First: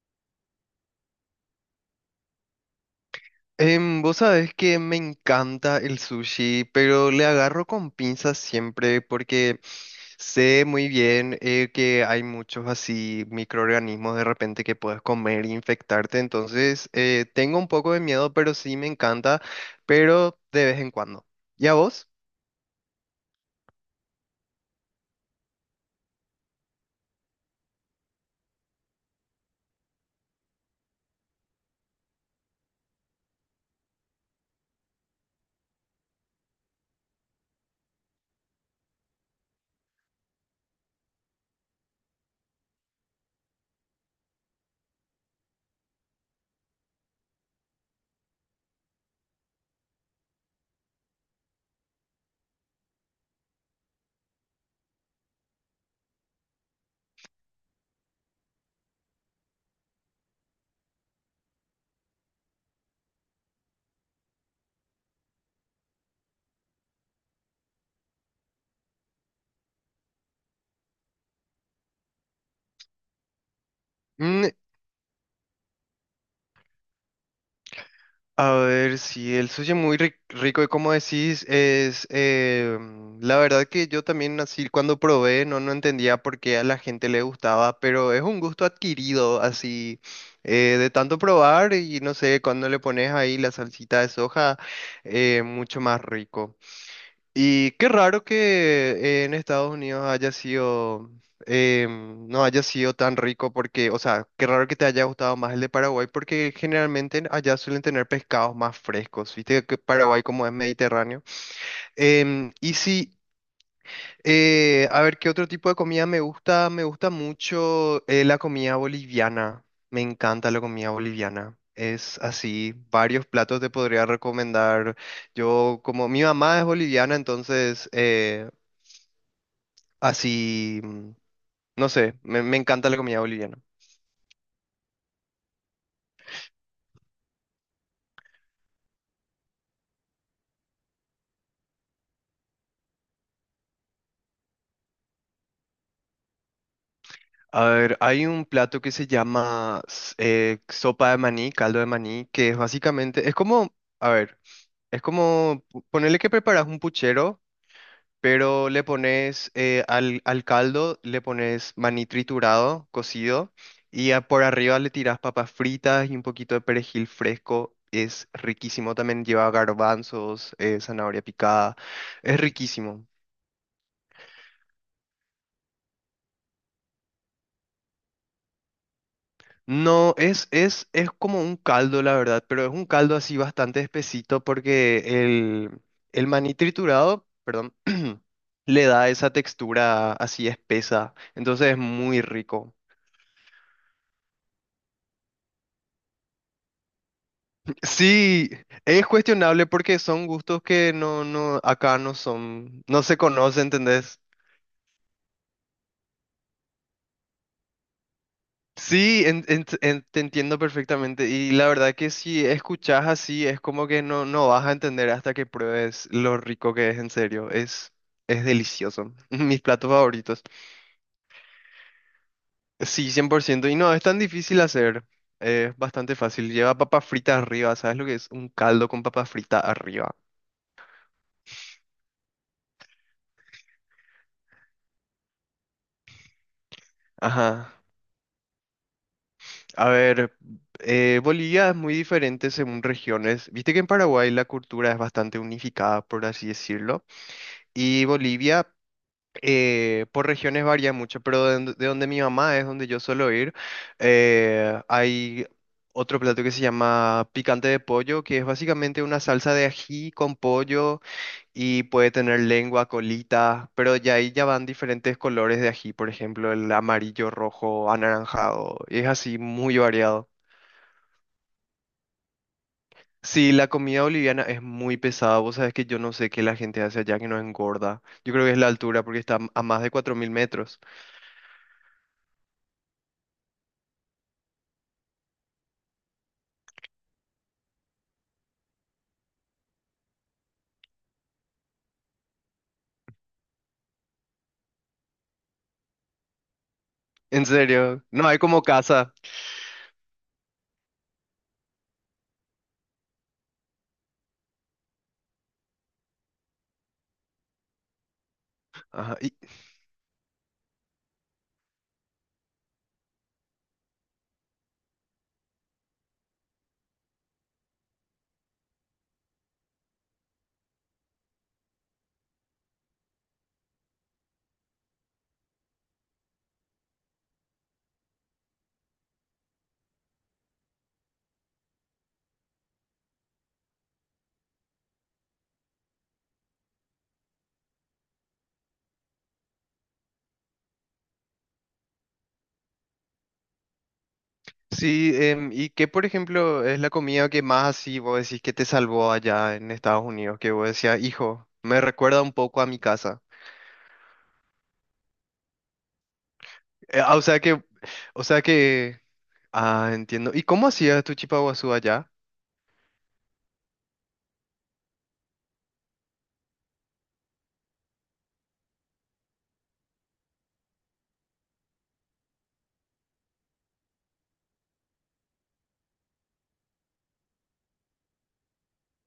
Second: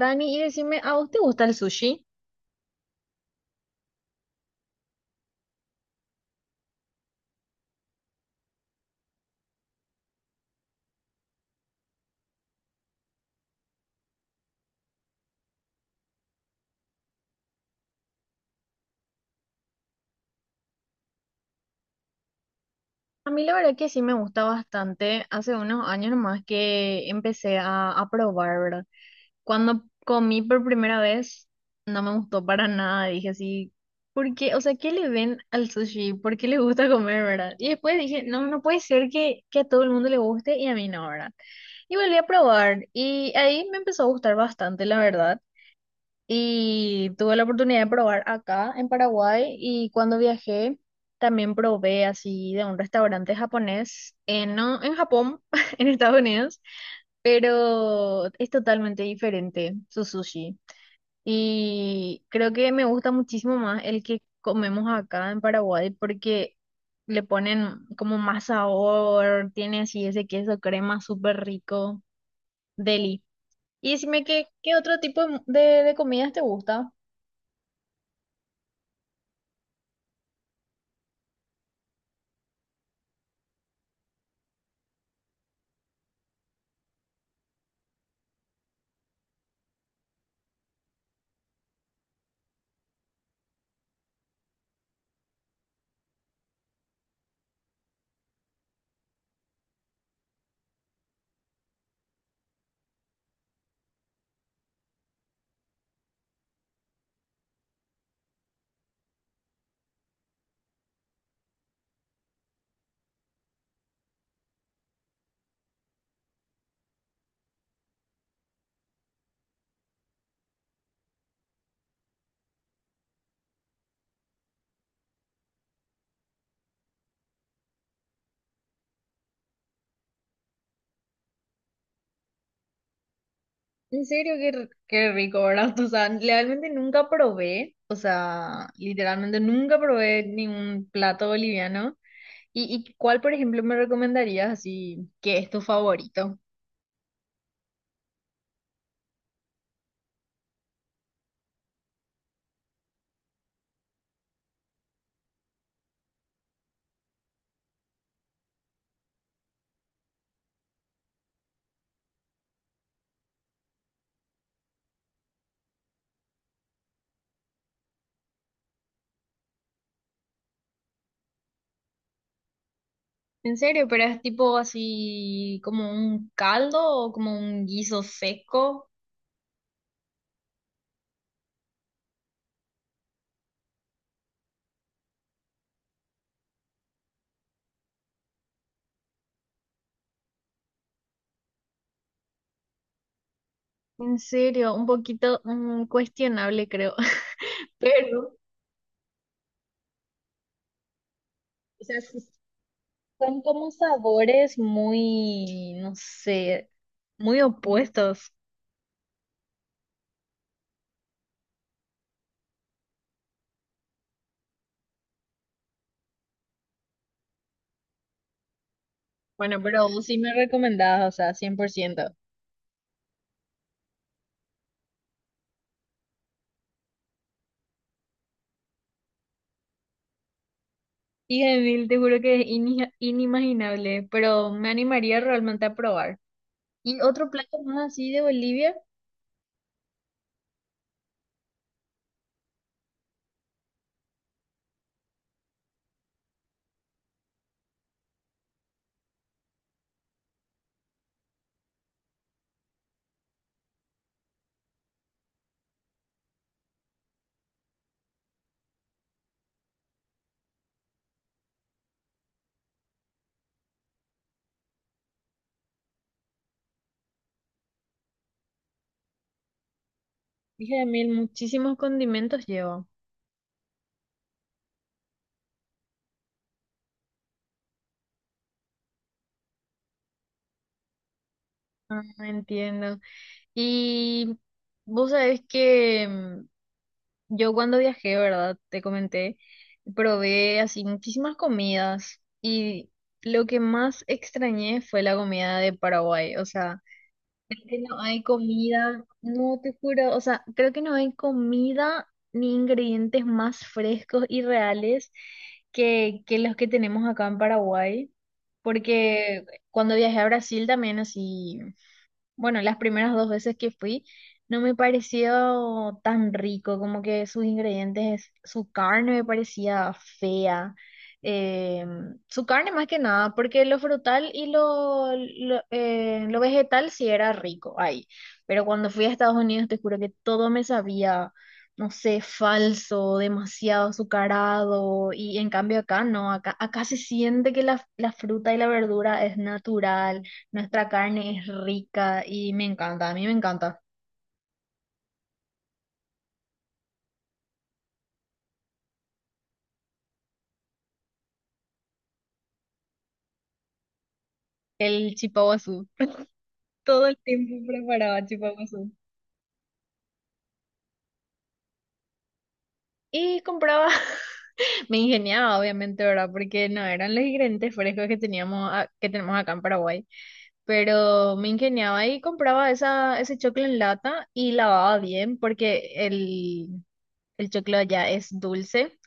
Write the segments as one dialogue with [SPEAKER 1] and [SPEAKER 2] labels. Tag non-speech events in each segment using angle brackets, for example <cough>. [SPEAKER 1] Dani, y decime, ¿a vos te gusta el sushi?
[SPEAKER 2] Vos sabés que me encanta el sushi, pero le agarro con pinzas siempre porque sé muy bien que hay muchos así microorganismos de repente que puedes comer e infectarte, entonces tengo un poco de miedo, pero sí me encanta, pero de vez en cuando. ¿Y a vos?
[SPEAKER 1] A mí la verdad que sí me gusta bastante. Hace unos años nomás que empecé a probar, ¿verdad? Cuando comí por primera vez, no me gustó para nada. Dije así, ¿por qué? O sea, ¿qué le ven al sushi? ¿Por qué le gusta comer, verdad? Y después dije, no, no puede ser que a todo el mundo le guste y a mí no, ¿verdad? Y volví a probar y ahí me empezó a gustar bastante, la verdad. Y tuve la oportunidad de probar acá en Paraguay y cuando viajé también probé así de un restaurante japonés, en, no en Japón, <laughs> en Estados Unidos, pero es totalmente diferente su sushi. Y creo que me gusta muchísimo más el que comemos acá en Paraguay porque le ponen como más sabor, tiene así ese queso crema súper rico, deli. Y decime qué,
[SPEAKER 2] Mm.
[SPEAKER 1] qué otro tipo de comidas te gusta.
[SPEAKER 2] A ver, si el sushi muy rico y como decís, es la verdad que yo también así cuando probé no, no entendía por qué a la gente le gustaba, pero es un gusto adquirido así de tanto probar y no sé, cuando le pones ahí la salsita de soja, mucho más rico. Y qué raro que en Estados Unidos haya sido, no haya sido tan rico porque, o sea, qué raro que te haya gustado más el de Paraguay porque generalmente allá suelen tener pescados más frescos, viste que Paraguay como es mediterráneo. Y sí, a ver, ¿qué otro tipo de comida me gusta? Me gusta mucho la comida boliviana, me encanta la comida boliviana. Es así, varios platos te podría recomendar. Yo, como mi mamá es boliviana, entonces así, no sé, me encanta la comida boliviana.
[SPEAKER 1] En serio, qué rico, ¿verdad? <laughs> O sea, realmente nunca probé, o sea, literalmente nunca probé ningún plato boliviano. ¿Y cuál, por ejemplo, me recomendarías así que es tu favorito?
[SPEAKER 2] A ver, hay un plato que se llama sopa de maní, caldo de maní, que es básicamente, es como, a ver, es como ponerle que preparas un puchero, pero le pones al caldo, le pones maní triturado, cocido, y por arriba le tiras papas fritas y un poquito de perejil fresco. Es riquísimo, también lleva garbanzos, zanahoria picada, es riquísimo.
[SPEAKER 1] En serio, pero es tipo así como un caldo o como un guiso seco.
[SPEAKER 2] No, es como un caldo, la verdad, pero es un caldo así bastante espesito porque el, el maní triturado, perdón, <clears throat> le da esa textura así espesa, entonces es muy rico. <laughs>
[SPEAKER 1] En serio, un poquito cuestionable, creo. <laughs> Pero,
[SPEAKER 2] Sí, es cuestionable porque son gustos que no, no,
[SPEAKER 1] o
[SPEAKER 2] acá
[SPEAKER 1] sea,
[SPEAKER 2] no
[SPEAKER 1] sí
[SPEAKER 2] son, no se
[SPEAKER 1] son
[SPEAKER 2] conocen,
[SPEAKER 1] como
[SPEAKER 2] ¿entendés?
[SPEAKER 1] sabores muy, no sé, muy opuestos.
[SPEAKER 2] Sí, te entiendo perfectamente. Y la verdad que si escuchas así, es como que no, no vas a entender hasta que pruebes lo rico que es en serio. Es delicioso. <laughs> Mis
[SPEAKER 1] Bueno, pero
[SPEAKER 2] platos
[SPEAKER 1] vos sí me
[SPEAKER 2] favoritos.
[SPEAKER 1] recomendabas, o sea, 100%
[SPEAKER 2] Sí, 100%. Y no, es tan difícil hacer. Es bastante fácil. Lleva papa frita arriba. ¿Sabes lo que es? Un caldo con papa frita arriba.
[SPEAKER 1] y mil, te juro que es inimaginable, pero me animaría realmente a probar. Y otro plato
[SPEAKER 2] Ajá.
[SPEAKER 1] más así de Bolivia,
[SPEAKER 2] A ver, Bolivia es muy diferente según regiones. Viste que en Paraguay la cultura es bastante unificada, por así decirlo. Y Bolivia, por regiones varía mucho, pero de donde mi mamá es, donde yo suelo ir, hay otro plato que se llama picante de pollo, que es básicamente una salsa de ají con pollo y puede tener lengua, colita, pero ya ahí ya van diferentes colores de ají, por ejemplo, el amarillo, rojo, anaranjado, y es así muy variado.
[SPEAKER 1] dije de mil, muchísimos condimentos lleva.
[SPEAKER 2] Sí, la comida boliviana es muy pesada. Vos sabés que yo no sé qué la gente hace allá que no engorda. Yo creo que es la altura porque está a más de 4000 metros.
[SPEAKER 1] Ah, entiendo. Y vos sabés que yo cuando viajé, ¿verdad? Te comenté, probé así muchísimas comidas y lo que más extrañé fue la comida de Paraguay, o sea...
[SPEAKER 2] En
[SPEAKER 1] que no
[SPEAKER 2] serio,
[SPEAKER 1] hay
[SPEAKER 2] no hay como
[SPEAKER 1] comida,
[SPEAKER 2] casa.
[SPEAKER 1] no te juro, o sea, creo que no hay comida ni ingredientes más frescos y reales que los que tenemos acá en Paraguay,
[SPEAKER 2] Ajá. Y
[SPEAKER 1] porque cuando viajé a Brasil también así bueno, las primeras dos veces que fui no me pareció tan rico, como que sus ingredientes, su carne me parecía fea. eh, su carne más que nada, porque lo frutal y lo vegetal sí era rico ahí. Pero cuando fui a Estados Unidos te juro que todo me sabía, no sé, falso, demasiado azucarado. Y en cambio acá no, acá se siente que la fruta y la verdura es natural. Nuestra carne es rica y me encanta, a mí me encanta.
[SPEAKER 2] sí, ¿y qué, por ejemplo, es la comida que más así vos decís que te salvó allá en Estados Unidos? Que vos decías, hijo, me recuerda un poco a mi casa.
[SPEAKER 1] El chipaguazú. Todo el
[SPEAKER 2] Ah, o sea que,
[SPEAKER 1] tiempo
[SPEAKER 2] o
[SPEAKER 1] preparaba
[SPEAKER 2] sea
[SPEAKER 1] chipaguazú.
[SPEAKER 2] que, ah, entiendo. ¿Y cómo hacías tu chipaguazú allá?
[SPEAKER 1] Y compraba, <laughs> me ingeniaba obviamente, ¿verdad? Porque no eran los ingredientes frescos que teníamos, que tenemos acá en Paraguay. Pero me ingeniaba y compraba ese choclo en lata y lavaba bien porque el choclo allá es dulce.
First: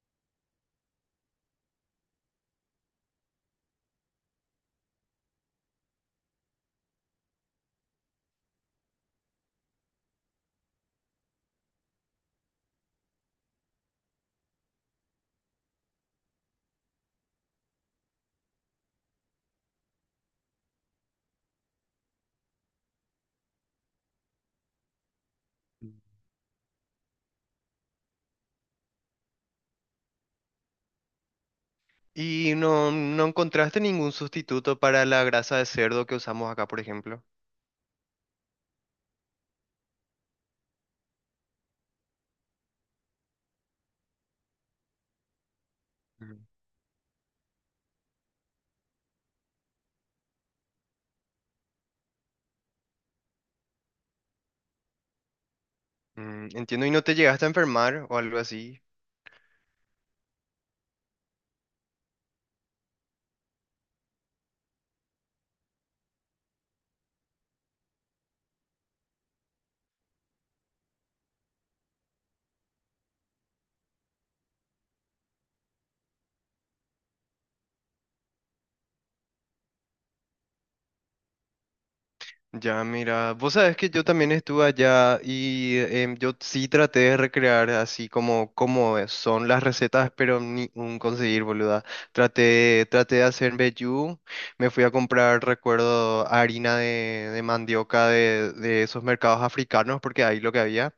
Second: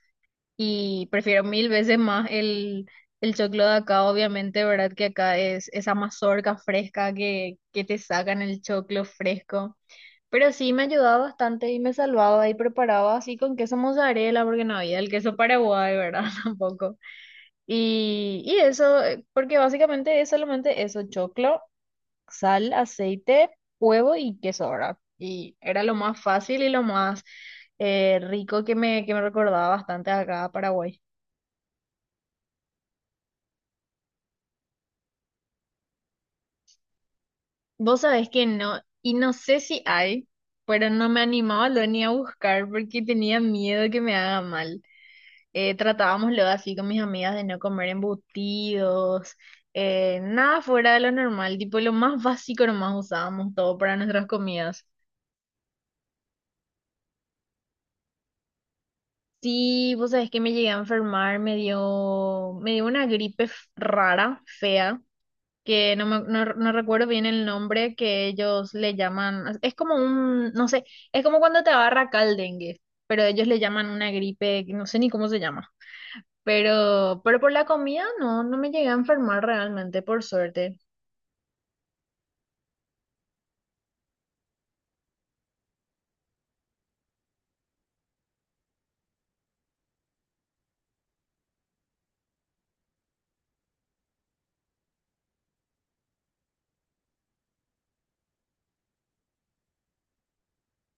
[SPEAKER 1] Y prefiero mil veces más el choclo de acá, obviamente, ¿verdad? Que acá es esa mazorca fresca que te sacan el choclo fresco. Pero sí me ayudaba bastante y me salvaba y preparaba así con queso mozzarella, porque no había el queso paraguay, ¿verdad? <laughs> Tampoco. Y eso, porque básicamente es solamente eso, choclo, sal, aceite, huevo y queso, ¿verdad? Y era lo más fácil y lo más rico que me recordaba bastante acá a Paraguay.
[SPEAKER 2] ¿Y no, no encontraste ningún sustituto para la grasa de cerdo que usamos acá, por ejemplo?
[SPEAKER 1] Vos sabés que no, y no sé si hay, pero no me animaba lo ni a buscar porque tenía miedo que me haga mal. Tratábamos
[SPEAKER 2] Mm.
[SPEAKER 1] luego así con mis amigas de no comer embutidos, nada fuera de lo normal, tipo lo más básico nomás usábamos todo para nuestras comidas.
[SPEAKER 2] Mm, entiendo, ¿y no te llegaste a enfermar o algo así?
[SPEAKER 1] Sí, vos sabés que me llegué a enfermar, me dio una gripe rara, fea. Que no, no recuerdo bien el nombre que ellos le llaman, es como un, no sé, es como cuando te agarra acá el dengue, pero ellos le llaman una gripe, que no sé ni cómo se llama, pero por la comida no, no me llegué a enfermar realmente, por suerte.
[SPEAKER 2] Ya, mira, vos sabés que yo también estuve allá y yo sí traté de recrear así como, como son las recetas, pero ni un conseguir, boluda. Traté de hacer vellú, me fui a comprar, recuerdo, harina de mandioca de esos mercados africanos, porque ahí lo que había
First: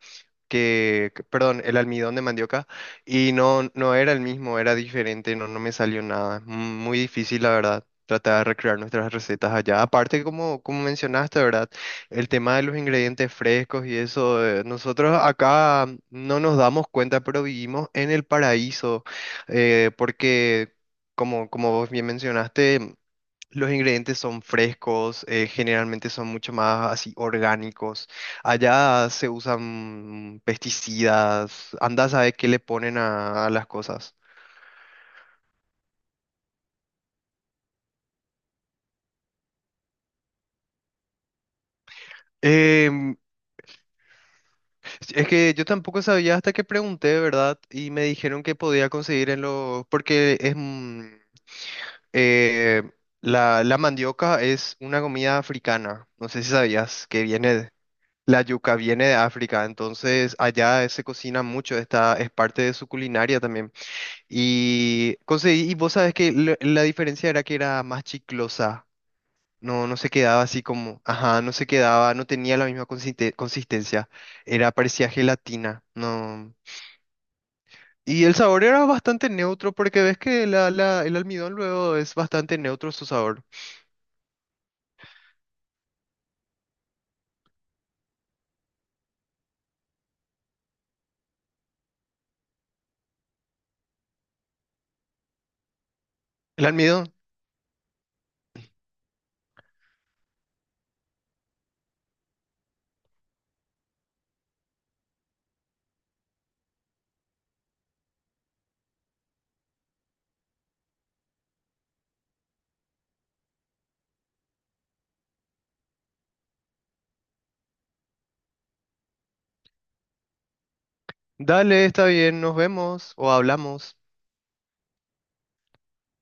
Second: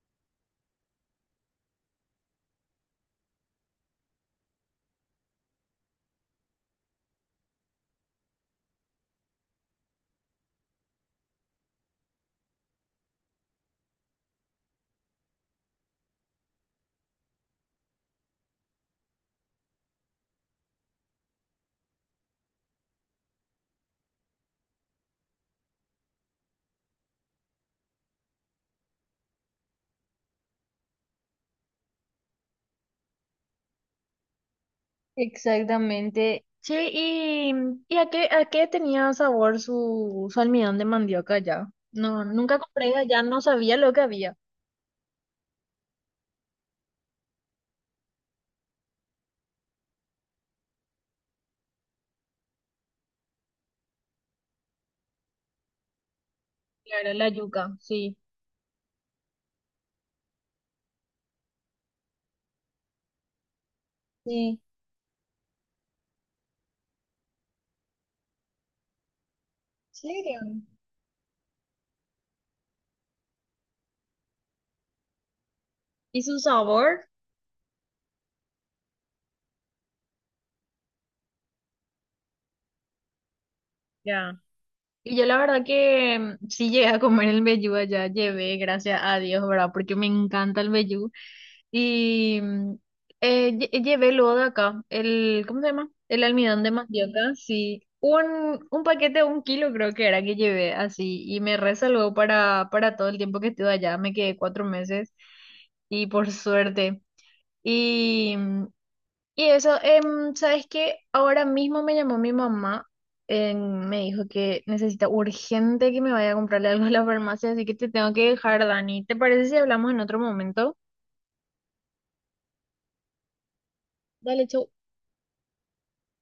[SPEAKER 2] perdón, el almidón de mandioca y no, no era el mismo, era diferente, no, no me salió nada. Es muy difícil, la verdad, tratar de recrear nuestras recetas allá. Aparte, como, como mencionaste, ¿verdad? El tema de los ingredientes frescos y eso, nosotros acá no nos damos cuenta, pero vivimos en el paraíso, porque, como, como vos bien mencionaste, los ingredientes son frescos, generalmente son mucho más así orgánicos. Allá se usan pesticidas, anda a saber qué le ponen a las cosas.
[SPEAKER 1] Exactamente. Sí, ¿y a qué tenía sabor su almidón de mandioca ya? No, nunca compré
[SPEAKER 2] Em,
[SPEAKER 1] allá, no sabía lo que había.
[SPEAKER 2] sí, es que yo tampoco sabía hasta que pregunté, ¿verdad? Y me dijeron que podía conseguir en los... Porque es... eh, la mandioca es una comida africana, no sé si sabías
[SPEAKER 1] Claro,
[SPEAKER 2] que
[SPEAKER 1] la
[SPEAKER 2] viene... de-
[SPEAKER 1] yuca, sí.
[SPEAKER 2] La yuca viene de África, entonces allá se cocina mucho, esta es parte de su culinaria también.
[SPEAKER 1] Sí.
[SPEAKER 2] Y conseguí, y vos sabes que la diferencia era que era más chiclosa. No,
[SPEAKER 1] ¿En
[SPEAKER 2] no se
[SPEAKER 1] serio?
[SPEAKER 2] quedaba así como, ajá, no se quedaba, no tenía la misma consistencia. Era, parecía gelatina.
[SPEAKER 1] ¿Y su
[SPEAKER 2] No.
[SPEAKER 1] sabor?
[SPEAKER 2] Y el sabor era bastante neutro, porque ves que el almidón luego es bastante neutro su sabor.
[SPEAKER 1] Ya. Y yo la verdad que sí llegué a comer el vellú allá, llevé, gracias a Dios, ¿verdad? Porque me encanta el vellú. Y llevé luego de acá el, ¿cómo se llama? El almidón
[SPEAKER 2] El
[SPEAKER 1] de
[SPEAKER 2] almidón.
[SPEAKER 1] mandioca, sí. Un paquete, un kilo creo que era que llevé así. Y me resalvó para todo el tiempo que estuve allá. Me quedé 4 meses y por suerte. Y, mm, y eso, ¿sabes qué? Ahora mismo me llamó mi mamá, em, me dijo que necesita urgente que me vaya a comprarle algo a la farmacia, así que te tengo que dejar, Dani. ¿Te parece si hablamos en otro momento?
[SPEAKER 2] Dale, está bien, nos vemos o hablamos.
[SPEAKER 1] Dale, chau.